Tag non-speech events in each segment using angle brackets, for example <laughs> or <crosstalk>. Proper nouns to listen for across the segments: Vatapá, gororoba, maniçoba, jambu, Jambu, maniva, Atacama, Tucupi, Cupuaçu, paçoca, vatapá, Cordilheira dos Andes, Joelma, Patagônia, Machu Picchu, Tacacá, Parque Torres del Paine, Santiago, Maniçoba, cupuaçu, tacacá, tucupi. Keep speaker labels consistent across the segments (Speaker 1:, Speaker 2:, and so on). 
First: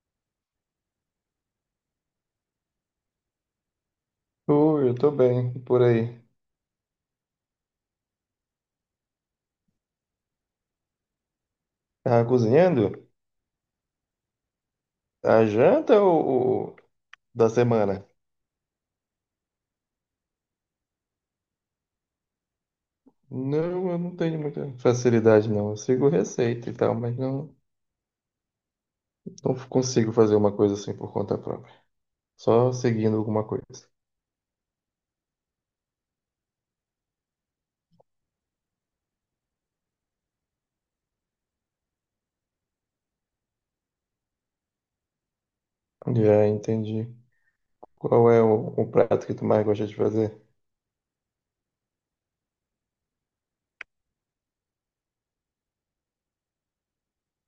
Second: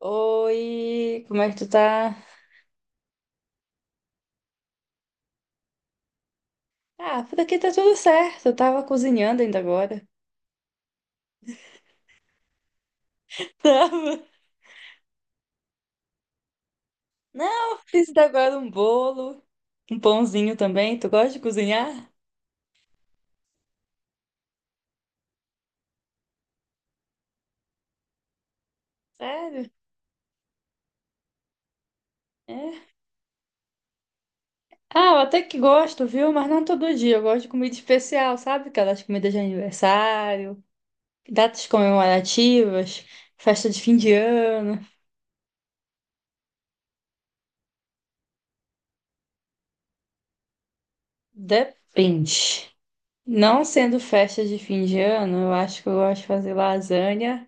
Speaker 1: Oi, como é que tu tá?
Speaker 2: Oi, eu tô bem, e por aí.
Speaker 1: Ah, por aqui tá tudo certo. Eu tava cozinhando ainda agora.
Speaker 2: Tava cozinhando?
Speaker 1: <laughs> Tava.
Speaker 2: A janta ou da
Speaker 1: Não,
Speaker 2: semana?
Speaker 1: fiz ainda agora um bolo, um pãozinho também. Tu gosta de cozinhar?
Speaker 2: Não, eu não tenho muita facilidade, não. Eu sigo receita e tal, não
Speaker 1: Sério?
Speaker 2: consigo fazer uma coisa assim por conta própria. Só
Speaker 1: É.
Speaker 2: seguindo alguma coisa.
Speaker 1: Ah, eu até que gosto, viu? Mas não todo dia. Eu gosto de comida especial, sabe? Aquelas comidas de aniversário, datas comemorativas, festa de fim de ano.
Speaker 2: Já entendi. Qual é o prato que tu mais gosta de fazer?
Speaker 1: Depende. Não sendo festa de fim de ano, eu acho que eu gosto de fazer lasanha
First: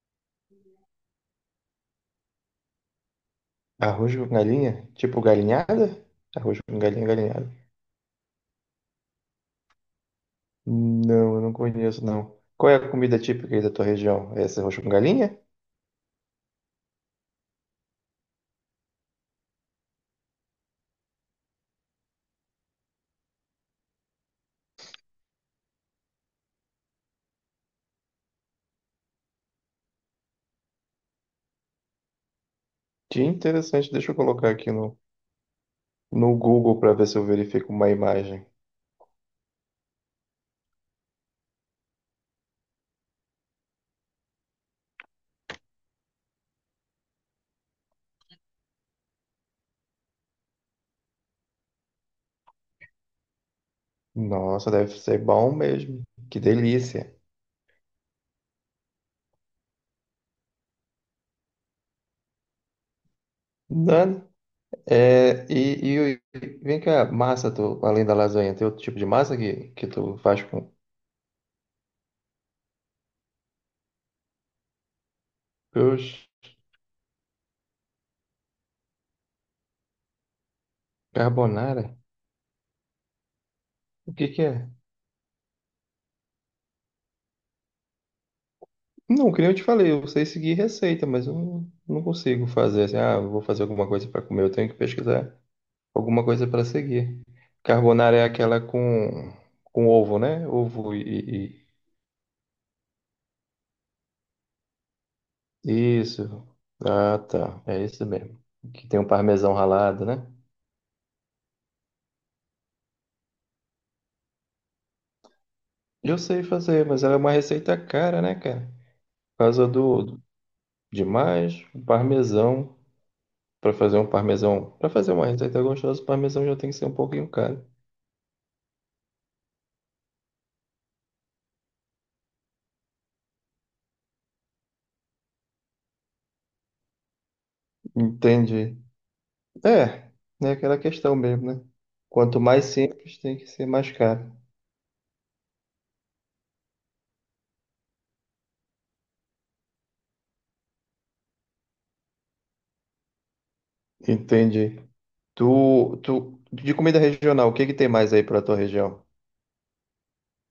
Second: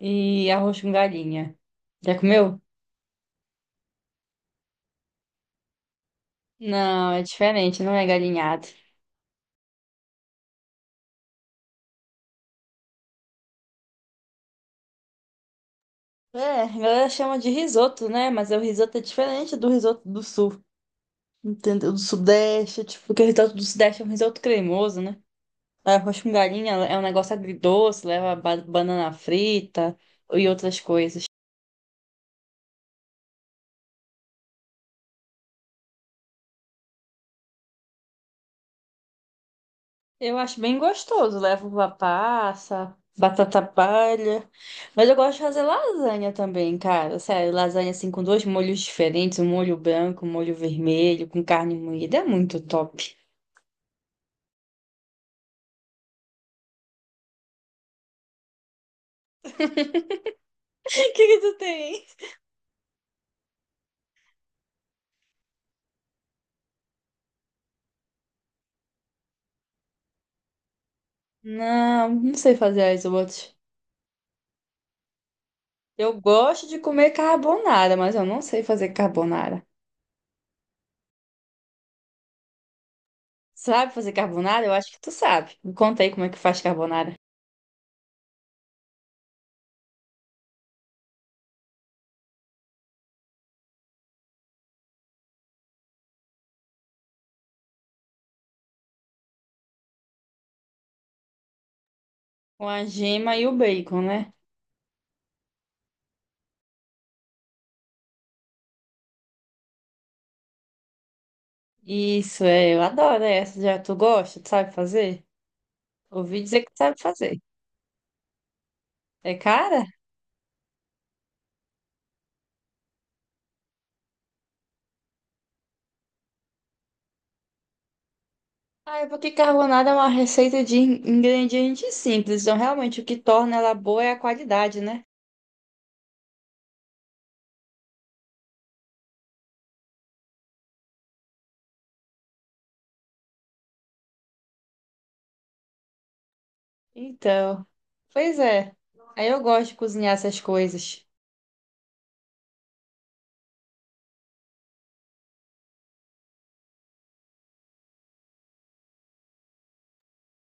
Speaker 1: e arroz com galinha. Já comeu?
Speaker 2: Arroz com galinha? Tipo galinhada? Arroz com galinha,
Speaker 1: Não, é
Speaker 2: galinhada.
Speaker 1: diferente, não é galinhado.
Speaker 2: Não, eu não conheço, não. Qual é a comida típica aí da tua região? É esse arroz com galinha?
Speaker 1: É, a galera chama de risoto, né? Mas o risoto é diferente do risoto do sul, entendeu? Do sudeste, tipo, porque o risoto do sudeste é um risoto cremoso, né? Arroz com galinha é um negócio agridoce, leva banana frita e outras coisas.
Speaker 2: Que interessante, deixa eu colocar aqui no Google para ver se eu verifico uma imagem.
Speaker 1: Eu acho bem gostoso. Levo uva passa, batata palha. Mas eu gosto de fazer lasanha também, cara. Sério, lasanha assim com dois molhos diferentes, um molho branco, um molho vermelho, com carne moída. É muito top.
Speaker 2: Nossa, deve ser bom mesmo. Que delícia.
Speaker 1: <laughs> O que que tu tem?
Speaker 2: Nani, e vem cá, massa, tu, além da lasanha, tem outro tipo de massa que tu faz com
Speaker 1: Não, não sei fazer as outras.
Speaker 2: os
Speaker 1: Eu gosto de comer carbonara, mas eu não sei fazer carbonara.
Speaker 2: carbonara?
Speaker 1: Sabe fazer
Speaker 2: O que que
Speaker 1: carbonara?
Speaker 2: é?
Speaker 1: Eu acho que tu sabe. Me conta aí como é que faz carbonara.
Speaker 2: Não, que nem eu te falei, eu sei seguir receita, mas eu não, não consigo fazer assim, ah, eu vou fazer alguma coisa para comer, eu tenho que pesquisar alguma coisa para seguir. Carbonara é aquela com ovo, né? Ovo e…
Speaker 1: Com a gema e o bacon, né?
Speaker 2: Isso. Ah, tá. É isso mesmo. Que tem um parmesão ralado, né?
Speaker 1: Isso, é, eu adoro essa. Já tu gosta? Tu sabe fazer?
Speaker 2: Eu
Speaker 1: Ouvi
Speaker 2: sei
Speaker 1: dizer que
Speaker 2: fazer,
Speaker 1: sabe
Speaker 2: mas ela é uma
Speaker 1: fazer.
Speaker 2: receita cara, né, cara?
Speaker 1: É
Speaker 2: Por causa
Speaker 1: cara?
Speaker 2: do demais, o parmesão. Pra fazer um parmesão, pra fazer uma receita gostosa, o parmesão já tem que ser um pouquinho caro.
Speaker 1: Ah, é porque carbonada é uma receita de ingredientes simples, então realmente o que torna ela boa é a qualidade, né?
Speaker 2: Entendi. É, é aquela questão mesmo, né? Quanto mais simples, tem que ser mais caro.
Speaker 1: Então, pois é. Aí eu gosto de cozinhar essas coisas.
Speaker 2: Entendi. De comida regional, o que que tem mais aí pra tua região?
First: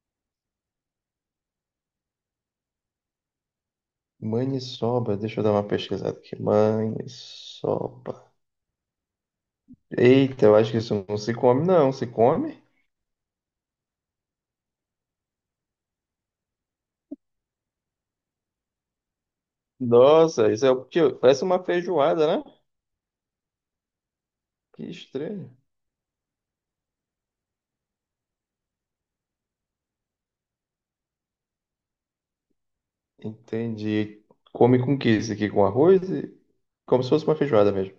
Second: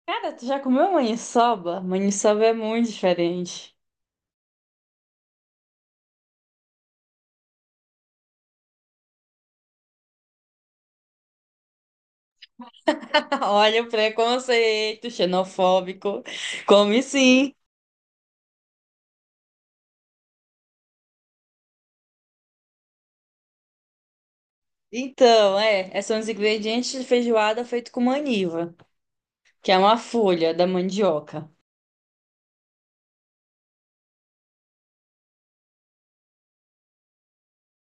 Speaker 1: Cara, tu já comeu maniçoba? Maniçoba é muito diferente.
Speaker 2: Maniçoba, deixa eu dar uma pesquisada aqui. Maniçoba. Eita, eu acho que isso não se come, não. Se come?
Speaker 1: <laughs> Olha o preconceito xenofóbico. Come sim.
Speaker 2: Nossa, isso é o que parece uma feijoada, né? Que estranho.
Speaker 1: Então, são os ingredientes de feijoada feito com maniva, que é uma folha da mandioca.
Speaker 2: Entendi. Come com o que isso aqui? Com arroz? E… Como se fosse uma feijoada mesmo.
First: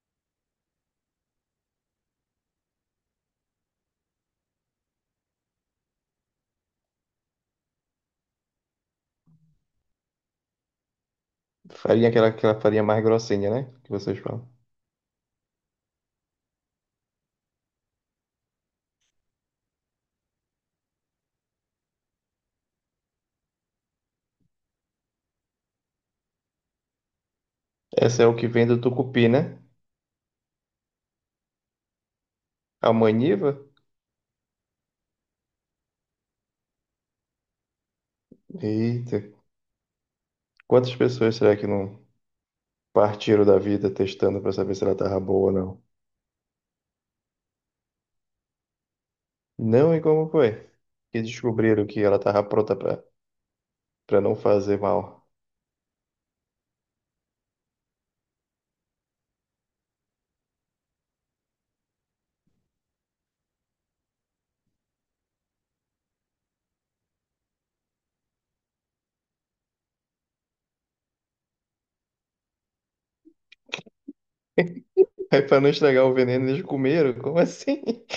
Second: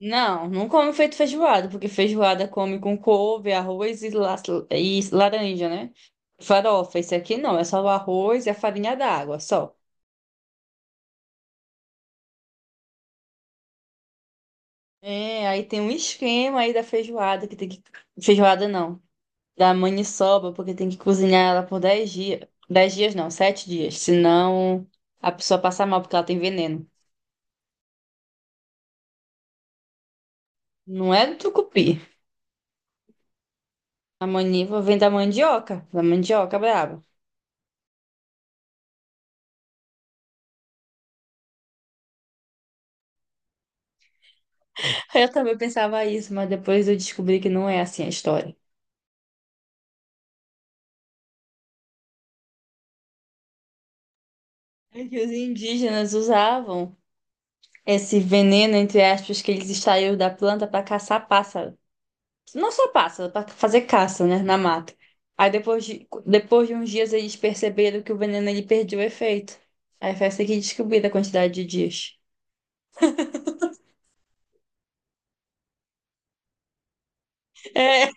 Speaker 1: Não, não come feito feijoada, porque feijoada come com couve, arroz e, e laranja, né? Farofa, esse aqui não, é só o arroz e a farinha d'água, só.
Speaker 2: Farinha, aquela farinha mais grossinha, né? Que vocês falam.
Speaker 1: É, aí tem um esquema aí da feijoada, que tem que... Feijoada não, da maniçoba, porque tem que cozinhar ela por 10 dias. Dez dias não, 7 dias, senão a pessoa passa mal porque ela tem veneno.
Speaker 2: Essa é o que vem do Tucupi, né?
Speaker 1: Não é do tucupi.
Speaker 2: A maniva?
Speaker 1: A maniva vem da mandioca brava.
Speaker 2: Eita. Quantas pessoas será que não partiram da vida testando pra saber se ela tava
Speaker 1: Eu
Speaker 2: boa ou
Speaker 1: também
Speaker 2: não?
Speaker 1: pensava isso, mas depois eu descobri que não é assim a história.
Speaker 2: Não, e como foi? Que descobriram que ela tava pra não fazer
Speaker 1: É que
Speaker 2: mal.
Speaker 1: os indígenas usavam esse veneno, entre aspas, que eles extraíam da planta para caçar pássaro. Não só pássaro, para fazer caça, né, na mata. Aí depois de uns dias eles perceberam que o veneno ele perdeu o efeito. Aí foi essa que descobriram a quantidade de dias.
Speaker 2: <laughs> Aí pra não estragar o veneno, eles comeram? Como assim? <laughs>
Speaker 1: É.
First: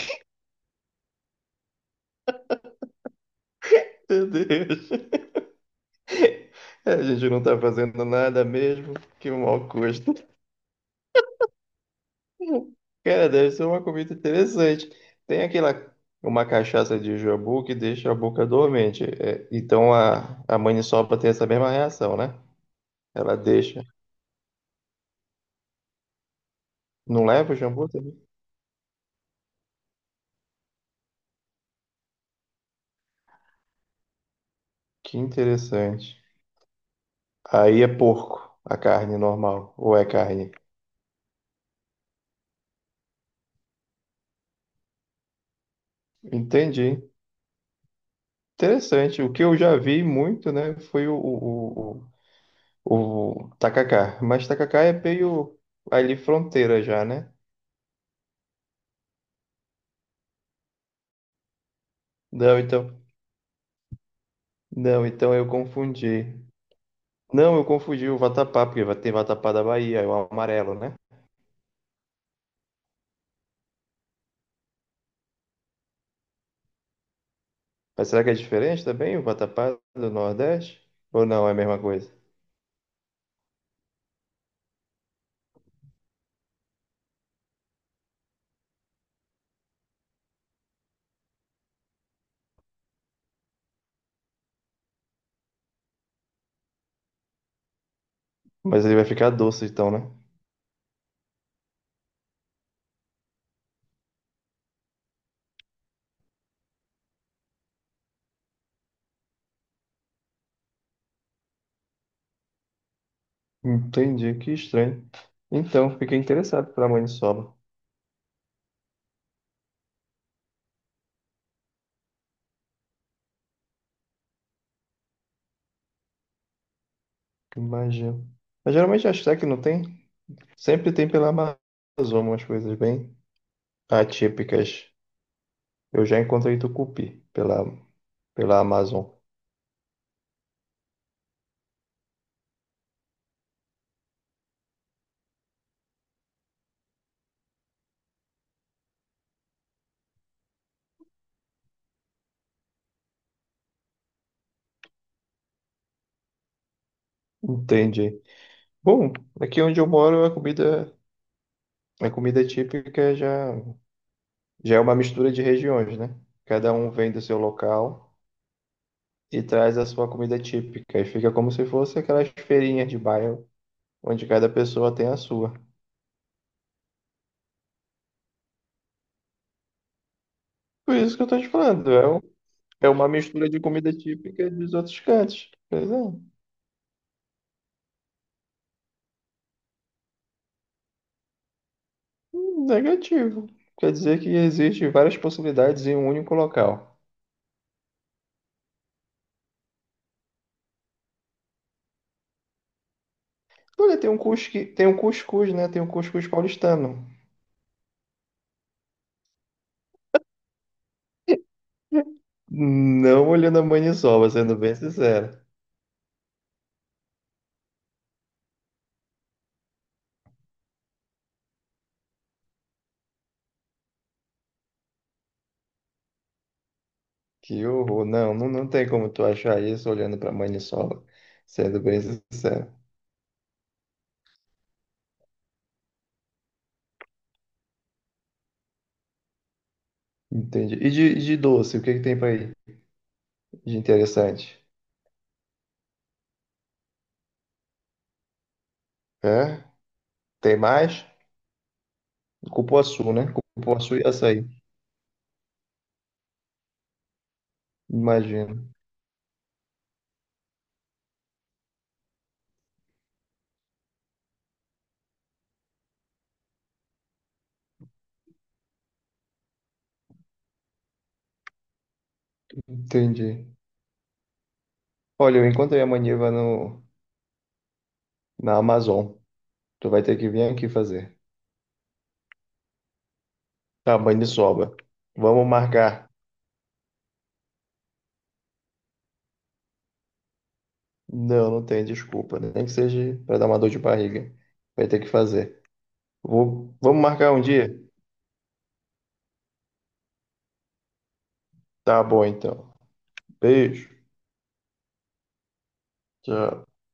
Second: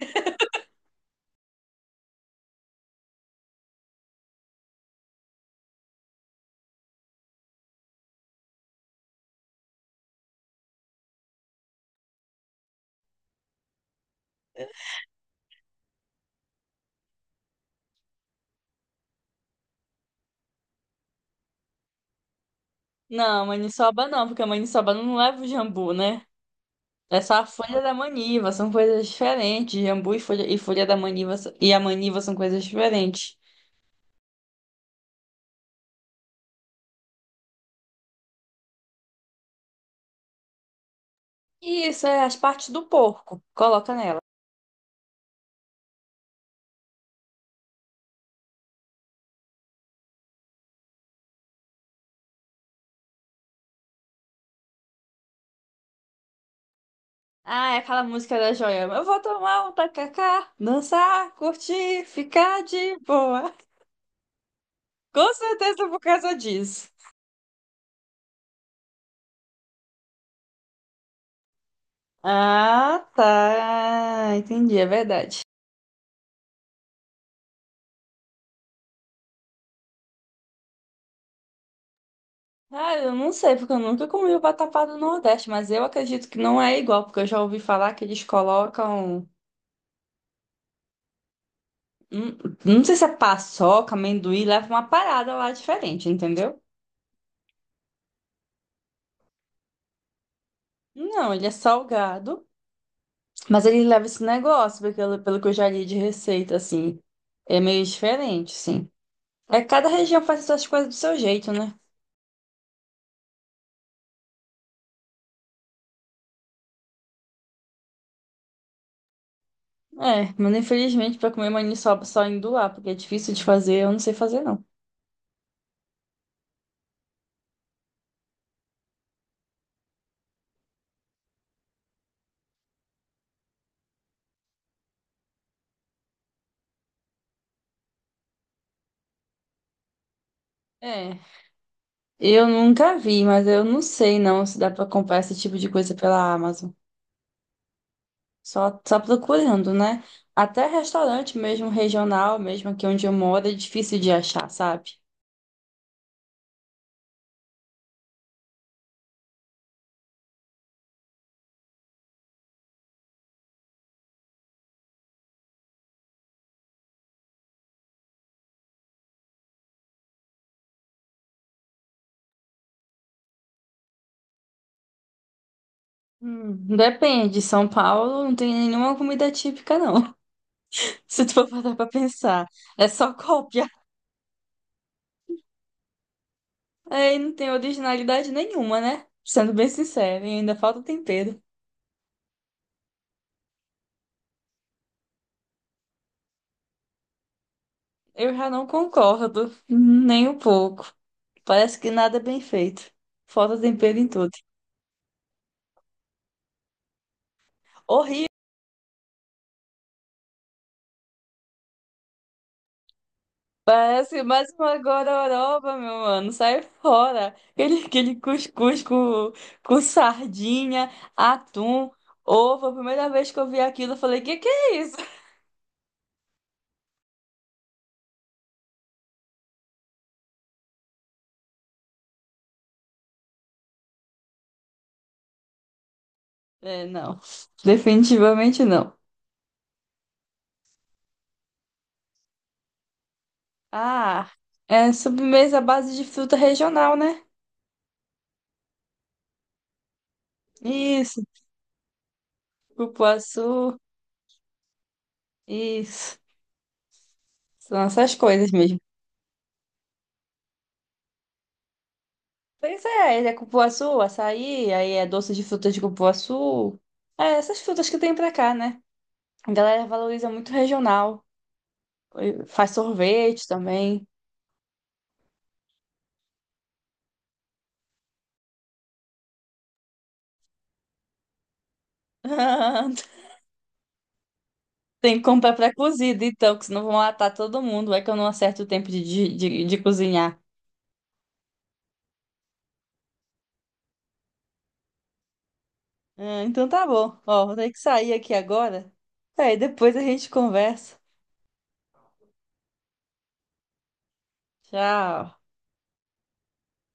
Speaker 2: Meu Deus. É, a gente não tá fazendo nada mesmo. Que mau gosto. <laughs> Cara, deve ser uma comida interessante. Tem aquela, uma cachaça de jambu que deixa a boca dormente. É, então a maniçoba tem essa mesma reação, né? Ela
Speaker 1: Não,
Speaker 2: deixa.
Speaker 1: maniçoba não, porque a maniçoba não leva o jambu, né? É
Speaker 2: Não
Speaker 1: só a
Speaker 2: leva o
Speaker 1: folha
Speaker 2: jambu
Speaker 1: da
Speaker 2: também?
Speaker 1: maniva, são coisas diferentes. Jambu e folha da maniva e a maniva são coisas diferentes.
Speaker 2: Que interessante. Aí é porco, a carne normal, ou é carne.
Speaker 1: E isso é as partes do porco, coloca nela.
Speaker 2: Entendi. Interessante. O que eu já vi muito, né, foi o tacacá. Mas tacacá é meio ali fronteira já, né?
Speaker 1: Ah, é aquela música da Joelma. Eu vou tomar um tacacá, dançar, curtir,
Speaker 2: Não,
Speaker 1: ficar de
Speaker 2: então,
Speaker 1: boa. <laughs>
Speaker 2: não,
Speaker 1: Com
Speaker 2: então eu
Speaker 1: certeza por
Speaker 2: confundi.
Speaker 1: causa disso.
Speaker 2: Não, eu confundi o vatapá, porque tem vatapá da Bahia, é o amarelo, né?
Speaker 1: Ah, tá. Entendi, é verdade.
Speaker 2: Mas será que é diferente também o vatapá do Nordeste? Ou não, é a mesma coisa?
Speaker 1: Ah, eu não sei, porque eu nunca comi o vatapá do Nordeste, mas eu acredito que não é igual, porque eu já ouvi falar que eles colocam. hum, Não sei se é paçoca, amendoim, leva uma parada lá diferente, entendeu?
Speaker 2: Mas ele vai ficar doce então, né?
Speaker 1: Não, ele é salgado. Mas ele leva esse negócio, porque pelo que eu já li de receita, assim, é meio diferente, sim. É, cada região faz essas coisas do seu jeito, né?
Speaker 2: Entendi, que estranho. Então, fiquei interessado pela maniçoba.
Speaker 1: É, mas infelizmente pra comer maniçoba só indo lá, porque é difícil de fazer, eu não sei fazer, não.
Speaker 2: Que magia. Mas geralmente acho que não tem. Sempre tem pela Amazônia umas coisas bem atípicas. Eu já encontrei tucupi pela Amazon.
Speaker 1: É, eu nunca vi, mas eu não sei não se dá pra comprar esse tipo de coisa pela Amazon. Só procurando, né? Até restaurante mesmo regional, mesmo aqui onde eu moro, é difícil de achar, sabe?
Speaker 2: Entendi. Bom, aqui onde eu moro a comida típica já é uma mistura de regiões, né? Cada um vem do seu local e traz a sua comida típica. E fica como se fosse aquelas feirinhas de bairro onde cada pessoa tem a sua.
Speaker 1: Depende, São Paulo não tem nenhuma comida típica, não.
Speaker 2: Por isso
Speaker 1: Se
Speaker 2: que eu
Speaker 1: tu
Speaker 2: tô
Speaker 1: for
Speaker 2: te
Speaker 1: parar pra
Speaker 2: falando, é um…
Speaker 1: pensar, é
Speaker 2: É uma
Speaker 1: só <laughs>
Speaker 2: mistura de
Speaker 1: cópia.
Speaker 2: comida típica dos outros cantos. Pois é.
Speaker 1: Aí não tem originalidade nenhuma, né? Sendo bem sincero, e ainda falta tempero.
Speaker 2: Negativo. Quer dizer que existem várias possibilidades em um único local.
Speaker 1: Eu já não concordo, nem um pouco. Parece que nada é bem feito. Falta tempero
Speaker 2: Olha,
Speaker 1: em
Speaker 2: tem um
Speaker 1: tudo.
Speaker 2: tem um cuscuz, né? Tem um cuscuz paulistano.
Speaker 1: Horrível.
Speaker 2: Não olhando a
Speaker 1: Parece
Speaker 2: maniçoba,
Speaker 1: mais
Speaker 2: sendo
Speaker 1: uma
Speaker 2: bem sincero.
Speaker 1: gororoba, meu mano. Sai fora. Aquele cuscuz com sardinha, atum, ovo. A primeira vez que eu vi aquilo, eu falei: que é isso?
Speaker 2: Que horror. Não tem como tu achar isso olhando pra maniçoba, sendo bem sincero.
Speaker 1: É, não. Definitivamente não.
Speaker 2: Entendi. E de doce, o que que tem pra aí de
Speaker 1: Ah,
Speaker 2: interessante?
Speaker 1: é sobremesa à base de fruta regional, né?
Speaker 2: É? Tem mais?
Speaker 1: Isso,
Speaker 2: Cupuaçu, né?
Speaker 1: cupuaçu,
Speaker 2: Cupuaçu e açaí,
Speaker 1: isso. São essas coisas
Speaker 2: imagino.
Speaker 1: mesmo. Pois é, ele é cupuaçu, açaí, aí é doce de frutas de cupuaçu. É, essas frutas que tem pra cá, né? A galera valoriza muito regional. Faz sorvete
Speaker 2: Entendi.
Speaker 1: também.
Speaker 2: Olha, eu encontrei a maniva no, na Amazon. Tu vai ter que vir aqui fazer.
Speaker 1: <laughs>
Speaker 2: Tamanho de sobra.
Speaker 1: Tem que
Speaker 2: Vamos
Speaker 1: comprar
Speaker 2: marcar.
Speaker 1: pré-cozido, então, que senão vão matar todo mundo. É que eu não acerto o tempo de cozinhar.
Speaker 2: Não, não tem desculpa, né? Nem que seja para dar uma dor de barriga. Vai ter que fazer.
Speaker 1: Ah, então tá
Speaker 2: Vamos
Speaker 1: bom.
Speaker 2: marcar um
Speaker 1: Ó, vou ter que
Speaker 2: dia?
Speaker 1: sair aqui agora. Aí depois a gente conversa.
Speaker 2: Tá bom, então. Beijo.
Speaker 1: Tchau.
Speaker 2: Tchau.